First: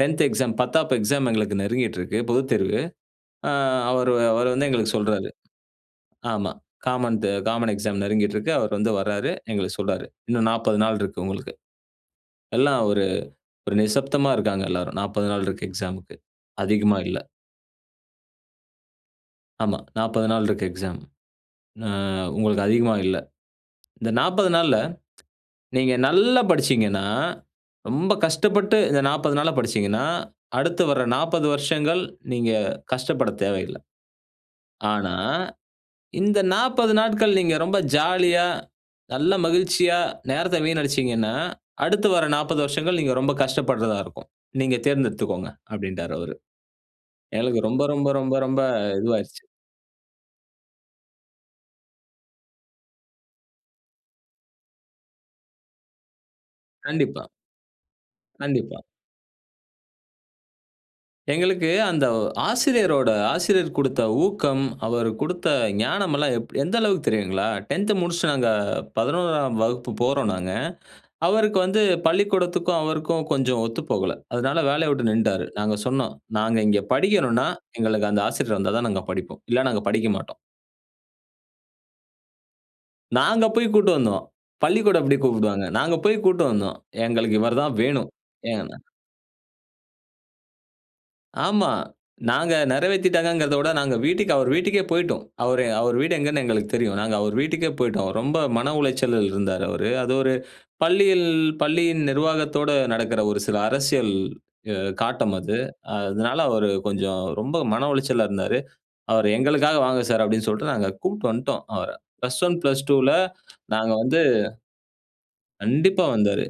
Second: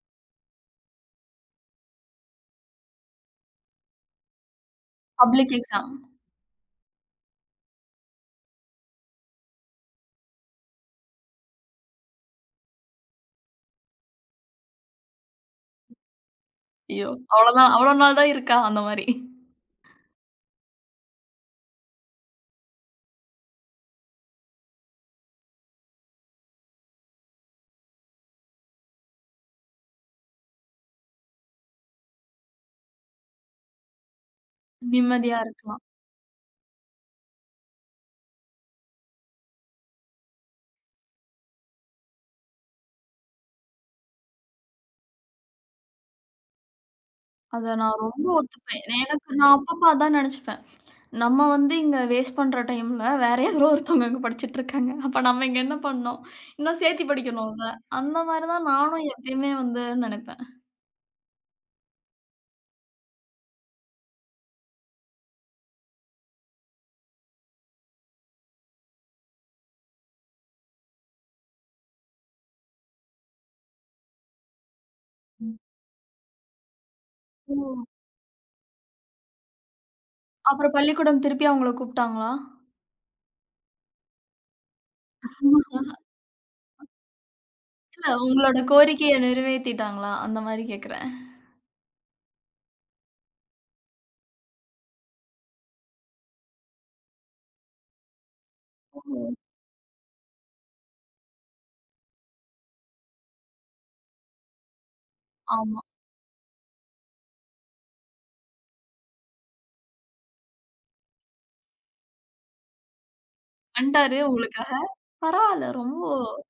10 exam, பத்தாப் exam எங்களுக்கு நெருங்கிட்டு இருக்கு பொதுத்தேர்வு. ஆ அவர் அவர் வந்து எங்களுக்கு சொல்றார். Public exam. ஆமா. காமன் காமன் எக்ஸாம் நெருங்கிகிட்டு இருக்கு. அவர் வந்து வர்றாரு. எங்களுக்கு சொல்றார். இன்னும் 40 நாள் இருக்கு உங்களுக்கு. எல்லாம் ஒரு ஒரு நிசப்தமா இருக்காங்க. எல்லாரும் 40 நாள் இருக்கு எக்ஸாம்க்கு, அதிகமா ஐயோ இல்ல. அவ்வளவு தான் அவ்வளவு நாள் தான் இருக்கா? அந்த மாரி. ஆமா, 40 நாள் இருக்கு எக்ஸாம். அ உங்களுக்கு அதிகமா இல்ல. இந்த 40 நாள்ல நீங்க நல்லா படிச்சீங்கன்னா, ரொம்ப கஷ்டப்பட்டு இந்த 40 நாள்ல படிச்சீங்கனா, அடுத்து வர்ற 40 வருஷங்கள் நீங்க கஷ்டப்படத் தேவையில்ல. ஆனா, நிம்மதியா இருக்கலாம். இந்த 40 நாட்கள் நீங்க ரொம்ப ஜாலியா, நல்ல மகிழ்ச்சியா நேரத்த வீணடிச்சீங்கன்னா, அடுத்து வர 40 வருஷகள் நீங்க ரொம்ப கஷ்டப்படுறதா இருக்கும். நீங்க தேர்ந்தெடுத்துக்கோங்க அப்டின்டாரு அவரு. எங்களுக்கு அத ரொம்ப நான் ரொம்ப ரொம்ப ரொம்ப ரொம்ப ஒத்துப்பேன். என எனக்கு இதுவாயிருச்சு. நான் அப்பப்போ அதான் நினச்சுப்பேன். நம்ம வந்து இங்க வாஸ்ட் பண்ற டைமில வேறு யாரோ ஒருத்தவங்க இங்கே படிச்சிட்டு இருக்காங்க. அப்போ நம்ம இங்கே என்ன பண்ணோம். இன்னும் சேர்த்தி கண்டிப்பா. படிக்கணும்ல. அந்த மாதிரி தான் கண்டிப்பா. நானும் எப்பயுமே வந்து நினப்பேன். எங்களுக்கு அந்த ஆசிரியரோட ஆசிரியர் குடுத்த ஊக்கம், அவர் குடுத்த ஞானமல்லாம் எந்த அளவுக்கு தெரியுங்களா? 10 முடிச்சிட்டு நாங்க 11 ஆம் வகுப்பு போறோம் நாங்க. அவருக்கு வந்து பள்ளிக்கூடத்திற்கும் அவருக்கும் கொஞ்சம் ஒத்து போகல. அதனால வேலையை விட்டு நின்னுட்டாரு. ம். நாங்க சொன்னோம், "நாங்க இங்கே படிக்கணும்னா, ஓ. எங்களுக்கு அந்த ஆசிரியர் வந்தா தான் நாங்க படிப்போம். இல்ல நாங்க படிக்க மாட்டோம்." அப்புறம் பள்ளிக்கூடம் திருப்பி அவங்கள கூப்ட்டாங்களா? நாங்க போய் கூட்டி வந்தோம். பள்ளிக்கூடம் எப்டி கூப்பிடுவாங்க. நாங்க போய் கூட்டு வந்தோம். எங்களுக்கு இவரு தான் வேணும். இல்ல. உங்களோட [unintelligible] கோரிக்கையை நிறைவேத்திட்டாங்களா அந்த மாதிரி கேக்குறேன். ஆமா நாங்க நிறைவேத்திட்டாங்கங்கிறத விட நாங்க வீட்டுக்கு அவர் வீட்டுக்கே போயிட்டோம். அவரு அவர் வீடு எங்கன்னு எங்களுக்கு தெரியும். நாங்க அவர் வீட்டுக்கே போயிட்டோம். ரொம்ப மன உளைச்சலில் ம். இருந்தார் அவரு. அது ஒரு பள்ளியில் பள்ளியின் நிர்வாத்தோடு நடக்கிற ஒரு சில அரசியல் காட்டம் அது. ஆமா. அதனால, அவரு கொஞ்சம் ரொம்ப மன உளைச்சலா இருந்தாரு. அவர் எங்களுக்காக வாங்க சார் அப்டின்னு சொல்லிட்டு நாங்க கூட்டு வந்துட்டோம் அவர. பிளஸ் 1, பிளஸ் 2ல நாங்க வண்டாரு வந்து உங்களுக்காக. பரவால்ல ரொம்ப கண்டிப்பா வந்தாரு.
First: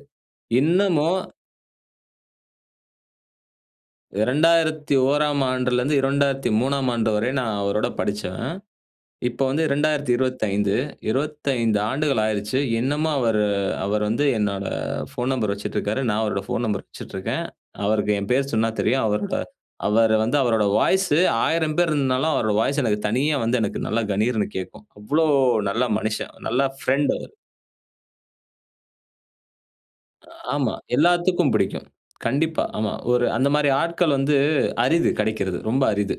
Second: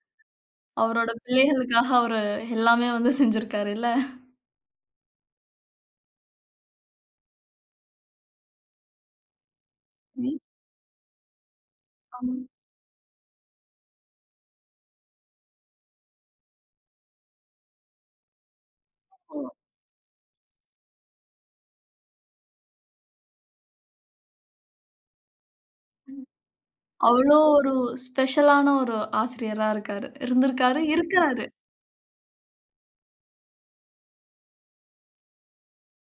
என்னமோ அவருடைய பிள்ளைகளுக்கா அவர் எல்லாமே வந்து செய்ஞ்சிருக்காருள்ல. 2001ஆம் ஆண்டில இருந்து 2003ஆம் ஆண்டு வரை நான் அவரோட படிச்சவன். இப்பது வந்து ரெண்டாயிரத்து ம். இருபத்தஞ்சு, 25 ஆண்டுகள் ஆமா ஆயிடுச்சு. இன்னமும் அவர் அவர் வந்து என்னோட போன் நம்பர் வச்சிட்டு இருக்கிறாரு. நான் அவரோட போன் நம்பர் வைச்சிட்டு இருக்கேன். அவருக்கு என் பெயர் சொன்னா தெரியும். அவருடைய ஓ. அவர் வந்து அவருடைய வாய்ஸ் 1000 பேர் இருந்தாலும் அவருடைய வாய்ஸ் எனக்கு தனியா வந்து எனக்கு நல்லா கனீர்னு கேட்கும். அவ்வளவு நல்ல ம். மனுஷன், நல்ல ஃபிரெண்ட் அவரு. அவ்வளவு ஒரு ஸ்பெஷல ஆன ஒரு ஆசிரியரா இருக்காரு. ஆமா இருந்திருக்காரு இருக்கிறாரு. எல்லாத்துக்கும் பிடிக்கும். கண்டிப்பா ஆமா ஒரு அந்த மாரி ஆட்கள் வந்து அரிது கிடைக்கிறது ரொம்ப அரிது.